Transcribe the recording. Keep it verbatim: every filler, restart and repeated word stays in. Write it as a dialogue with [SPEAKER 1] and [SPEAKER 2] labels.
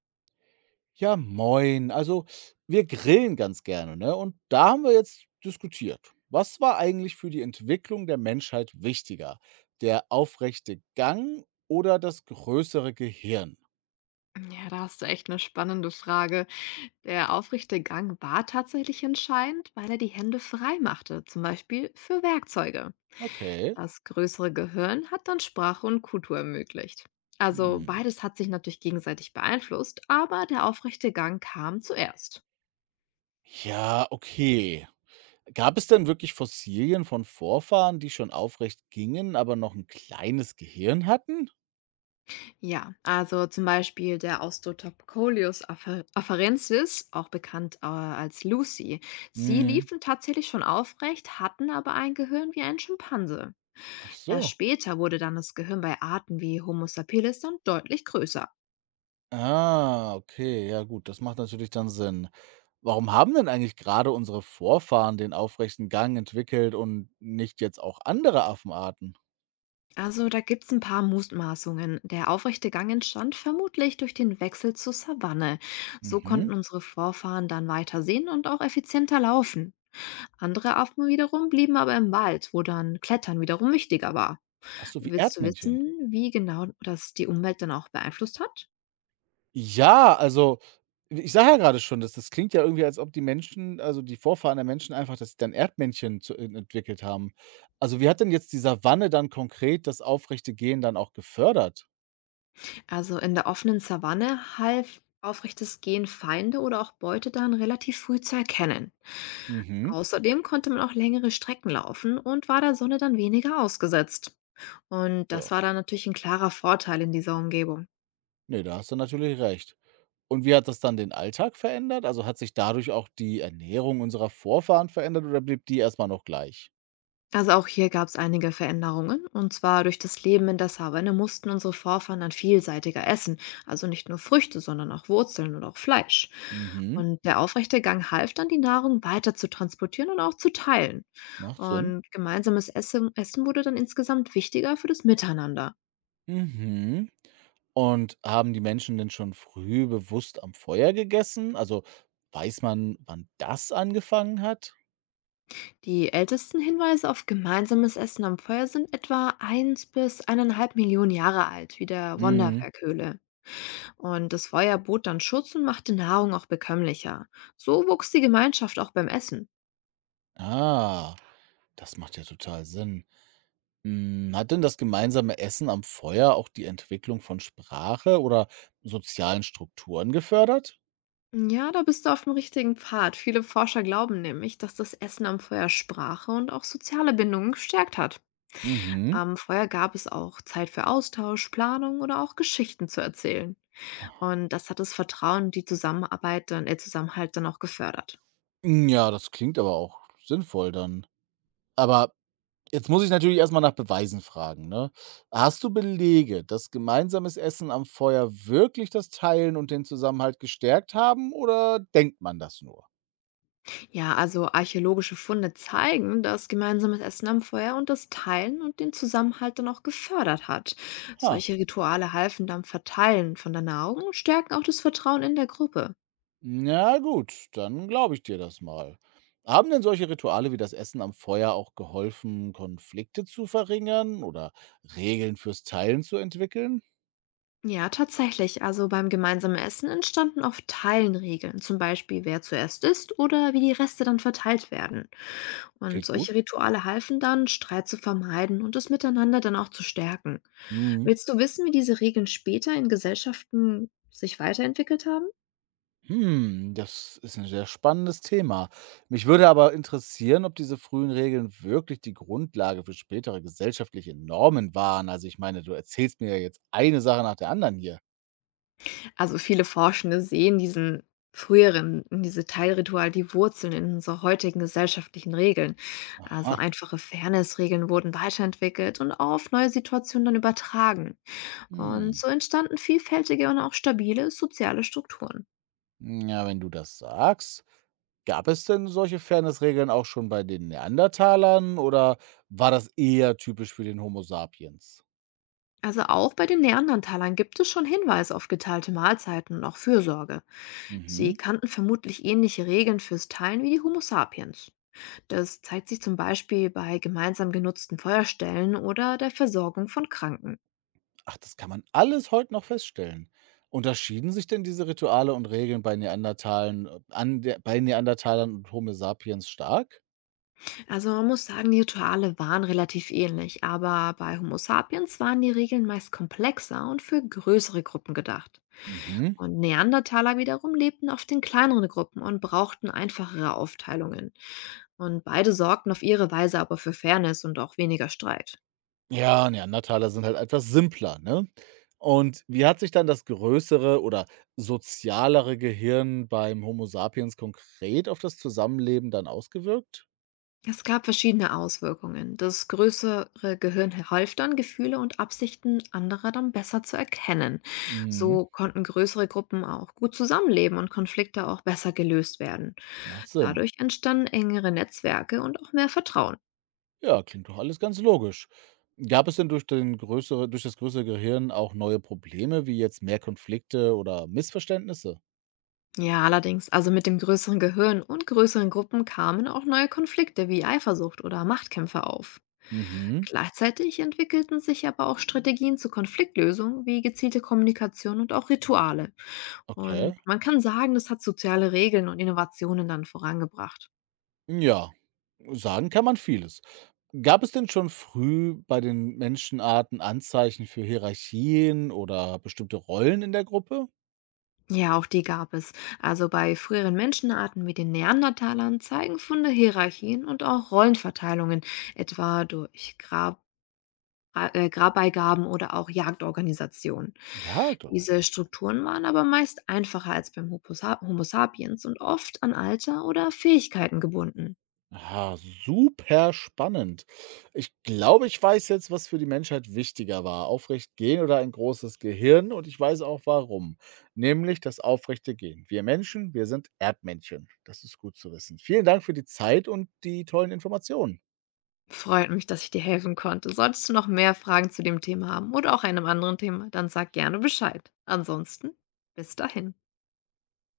[SPEAKER 1] Ja, moin. Also, wir grillen ganz gerne, ne? Und da haben wir jetzt diskutiert. Was war eigentlich für die Entwicklung der Menschheit wichtiger? Der aufrechte Gang oder das größere Gehirn?
[SPEAKER 2] Ja, da hast du echt eine spannende Frage. Der aufrechte Gang war tatsächlich entscheidend, weil er die Hände frei machte, zum Beispiel für Werkzeuge.
[SPEAKER 1] Okay.
[SPEAKER 2] Das größere Gehirn hat dann Sprache und Kultur ermöglicht. Also
[SPEAKER 1] Hm.
[SPEAKER 2] beides hat sich natürlich gegenseitig beeinflusst, aber der aufrechte Gang kam zuerst.
[SPEAKER 1] Ja, okay. Gab es denn wirklich Fossilien von Vorfahren, die schon aufrecht gingen, aber noch ein kleines Gehirn hatten?
[SPEAKER 2] Ja, also zum Beispiel der Australopithecus afa- afarensis, auch bekannt äh, als Lucy. Sie
[SPEAKER 1] Hm.
[SPEAKER 2] liefen tatsächlich schon aufrecht, hatten aber ein Gehirn wie ein Schimpanse.
[SPEAKER 1] Ach
[SPEAKER 2] Erst
[SPEAKER 1] so.
[SPEAKER 2] später wurde dann das Gehirn bei Arten wie Homo sapiens dann deutlich größer.
[SPEAKER 1] Ah, okay, ja gut, das macht natürlich dann Sinn. Warum haben denn eigentlich gerade unsere Vorfahren den aufrechten Gang entwickelt und nicht jetzt auch andere Affenarten?
[SPEAKER 2] Also da gibt's ein paar Mutmaßungen. Der aufrechte Gang entstand vermutlich durch den Wechsel zur Savanne. So
[SPEAKER 1] Mhm.
[SPEAKER 2] konnten unsere Vorfahren dann weiter sehen und auch effizienter laufen. Andere Affen wiederum blieben aber im Wald, wo dann Klettern wiederum wichtiger war.
[SPEAKER 1] Ach so, wie
[SPEAKER 2] Willst du
[SPEAKER 1] Erdmännchen.
[SPEAKER 2] wissen, wie genau das die Umwelt dann auch beeinflusst hat?
[SPEAKER 1] Ja, also ich sage ja gerade schon, dass das klingt ja irgendwie, als ob die Menschen, also die Vorfahren der Menschen, einfach das dann Erdmännchen zu en entwickelt haben. Also, wie hat denn jetzt die Savanne dann konkret das aufrechte Gehen dann auch gefördert?
[SPEAKER 2] Also in der offenen Savanne half aufrechtes Gehen Feinde oder auch Beute dann relativ früh zu erkennen.
[SPEAKER 1] Mhm.
[SPEAKER 2] Außerdem konnte man auch längere Strecken laufen und war der Sonne dann weniger ausgesetzt. Und das
[SPEAKER 1] Ja,
[SPEAKER 2] war dann natürlich ein klarer Vorteil in dieser Umgebung.
[SPEAKER 1] ne, da hast du natürlich recht. Und wie hat das dann den Alltag verändert? Also, hat sich dadurch auch die Ernährung unserer Vorfahren verändert oder blieb die erst mal noch gleich?
[SPEAKER 2] Also auch hier gab es einige Veränderungen. Und zwar durch das Leben in der Savanne mussten unsere Vorfahren dann vielseitiger essen. Also nicht nur Früchte, sondern auch Wurzeln und auch Fleisch.
[SPEAKER 1] Mhm,
[SPEAKER 2] Und der aufrechte Gang half dann, die Nahrung weiter zu transportieren und auch zu teilen.
[SPEAKER 1] macht Sinn.
[SPEAKER 2] Und gemeinsames Essen, Essen wurde dann insgesamt wichtiger für das Miteinander.
[SPEAKER 1] Mhm. Und haben die Menschen denn schon früh bewusst am Feuer gegessen? Also, weiß man, wann das angefangen hat?
[SPEAKER 2] Die ältesten Hinweise auf gemeinsames Essen am Feuer sind etwa eins bis eineinhalb Millionen Jahre alt, wie der
[SPEAKER 1] Mhm.
[SPEAKER 2] Wonderwerkhöhle. Und das Feuer bot dann Schutz und machte Nahrung auch bekömmlicher. So wuchs die Gemeinschaft auch beim Essen.
[SPEAKER 1] Ah, das macht ja total Sinn. Hm, hat denn das gemeinsame Essen am Feuer auch die Entwicklung von Sprache oder sozialen Strukturen gefördert?
[SPEAKER 2] Ja, da bist du auf dem richtigen Pfad. Viele Forscher glauben nämlich, dass das Essen am Feuer Sprache und auch soziale Bindungen gestärkt hat.
[SPEAKER 1] Mhm.
[SPEAKER 2] Am Feuer gab es auch Zeit für Austausch, Planung oder auch Geschichten zu erzählen. Und das hat das Vertrauen und die Zusammenarbeit dann, äh, Zusammenhalt dann auch gefördert.
[SPEAKER 1] Hm, ja, das klingt aber auch sinnvoll dann. Aber jetzt muss ich natürlich erst mal nach Beweisen fragen, ne? Hast du Belege, dass gemeinsames Essen am Feuer wirklich das Teilen und den Zusammenhalt gestärkt haben oder denkt man das nur?
[SPEAKER 2] Ja, also archäologische Funde zeigen, dass gemeinsames Essen am Feuer und das Teilen und den Zusammenhalt dann auch gefördert hat.
[SPEAKER 1] Ha,
[SPEAKER 2] Solche Rituale halfen beim Verteilen von der Nahrung und stärken auch das Vertrauen in der Gruppe.
[SPEAKER 1] na gut, dann glaube ich dir das mal. Haben denn solche Rituale wie das Essen am Feuer auch geholfen, Konflikte zu verringern oder Regeln fürs Teilen zu entwickeln?
[SPEAKER 2] Ja, tatsächlich. Also beim gemeinsamen Essen entstanden oft Teilenregeln, zum Beispiel wer zuerst isst oder wie die Reste dann verteilt werden. Und
[SPEAKER 1] Klingt gut.
[SPEAKER 2] solche Rituale halfen dann, Streit zu vermeiden und das Miteinander dann auch zu stärken.
[SPEAKER 1] Mhm.
[SPEAKER 2] Willst du wissen, wie diese Regeln später in Gesellschaften sich weiterentwickelt haben?
[SPEAKER 1] Hm, das ist ein sehr spannendes Thema. Mich würde aber interessieren, ob diese frühen Regeln wirklich die Grundlage für spätere gesellschaftliche Normen waren. Also, ich meine, du erzählst mir ja jetzt eine Sache nach der anderen hier.
[SPEAKER 2] Also viele Forschende sehen diesen früheren, diese Teilritual, die Wurzeln in unserer heutigen gesellschaftlichen Regeln. Also
[SPEAKER 1] Aha,
[SPEAKER 2] einfache Fairness-Regeln wurden weiterentwickelt und auf neue Situationen dann übertragen. Und
[SPEAKER 1] hm.
[SPEAKER 2] so entstanden vielfältige und auch stabile soziale Strukturen.
[SPEAKER 1] Hm, ja, wenn du das sagst, gab es denn solche Fairnessregeln auch schon bei den Neandertalern oder war das eher typisch für den Homo sapiens?
[SPEAKER 2] Also auch bei den Neandertalern gibt es schon Hinweise auf geteilte Mahlzeiten und auch Fürsorge. Sie
[SPEAKER 1] Mhm.
[SPEAKER 2] kannten vermutlich ähnliche Regeln fürs Teilen wie die Homo sapiens. Das zeigt sich zum Beispiel bei gemeinsam genutzten Feuerstellen oder der Versorgung von Kranken.
[SPEAKER 1] Ach, das kann man alles heute noch feststellen. Unterschieden sich denn diese Rituale und Regeln bei Neandertalen äh, an der bei Neandertalern und Homo sapiens stark?
[SPEAKER 2] Also man muss sagen, die Rituale waren relativ ähnlich, aber bei Homo sapiens waren die Regeln meist komplexer und für größere Gruppen gedacht.
[SPEAKER 1] Mhm.
[SPEAKER 2] Und Neandertaler wiederum lebten oft in kleineren Gruppen und brauchten einfachere Aufteilungen. Und beide sorgten auf ihre Weise aber für Fairness und auch weniger Streit.
[SPEAKER 1] Ja, Neandertaler sind halt etwas simpler, ne? Und wie hat sich dann das größere oder sozialere Gehirn beim Homo sapiens konkret auf das Zusammenleben dann ausgewirkt?
[SPEAKER 2] Es gab verschiedene Auswirkungen. Das größere Gehirn half dann, Gefühle und Absichten anderer dann besser zu erkennen.
[SPEAKER 1] Mhm,
[SPEAKER 2] So konnten größere Gruppen auch gut zusammenleben und Konflikte auch besser gelöst werden.
[SPEAKER 1] macht Sinn.
[SPEAKER 2] Dadurch entstanden engere Netzwerke und auch mehr Vertrauen.
[SPEAKER 1] Ja, klingt doch alles ganz logisch. Gab es denn durch den größere durch das größere Gehirn auch neue Probleme, wie jetzt mehr Konflikte oder Missverständnisse?
[SPEAKER 2] Ja, allerdings, also mit dem größeren Gehirn und größeren Gruppen kamen auch neue Konflikte wie Eifersucht oder Machtkämpfe auf.
[SPEAKER 1] Mhm,
[SPEAKER 2] Gleichzeitig entwickelten sich aber auch Strategien zur Konfliktlösung wie gezielte Kommunikation und auch Rituale. Und
[SPEAKER 1] okay.
[SPEAKER 2] man kann sagen, das hat soziale Regeln und Innovationen dann vorangebracht.
[SPEAKER 1] Ja, sagen kann man vieles. Gab es denn schon früh bei den Menschenarten Anzeichen für Hierarchien oder bestimmte Rollen in der Gruppe?
[SPEAKER 2] Ja, auch die gab es. Also bei früheren Menschenarten wie den Neandertalern zeigen Funde Hierarchien und auch Rollenverteilungen, etwa durch Grab Ra äh, Grabbeigaben oder auch Jagdorganisationen.
[SPEAKER 1] Ja, doch.
[SPEAKER 2] Diese Strukturen waren aber meist einfacher als beim Hopo sa Homo sapiens und oft an Alter oder Fähigkeiten gebunden.
[SPEAKER 1] Ah, super spannend. Ich glaube, ich weiß jetzt, was für die Menschheit wichtiger war: aufrecht gehen oder ein großes Gehirn, und ich weiß auch warum, nämlich das aufrechte Gehen. Wir Menschen, wir sind Erdmännchen. Das ist gut zu wissen. Vielen Dank für die Zeit und die tollen Informationen.
[SPEAKER 2] Freut mich, dass ich dir helfen konnte. Solltest du noch mehr Fragen zu dem Thema haben oder auch einem anderen Thema, dann sag gerne Bescheid. Ansonsten bis dahin.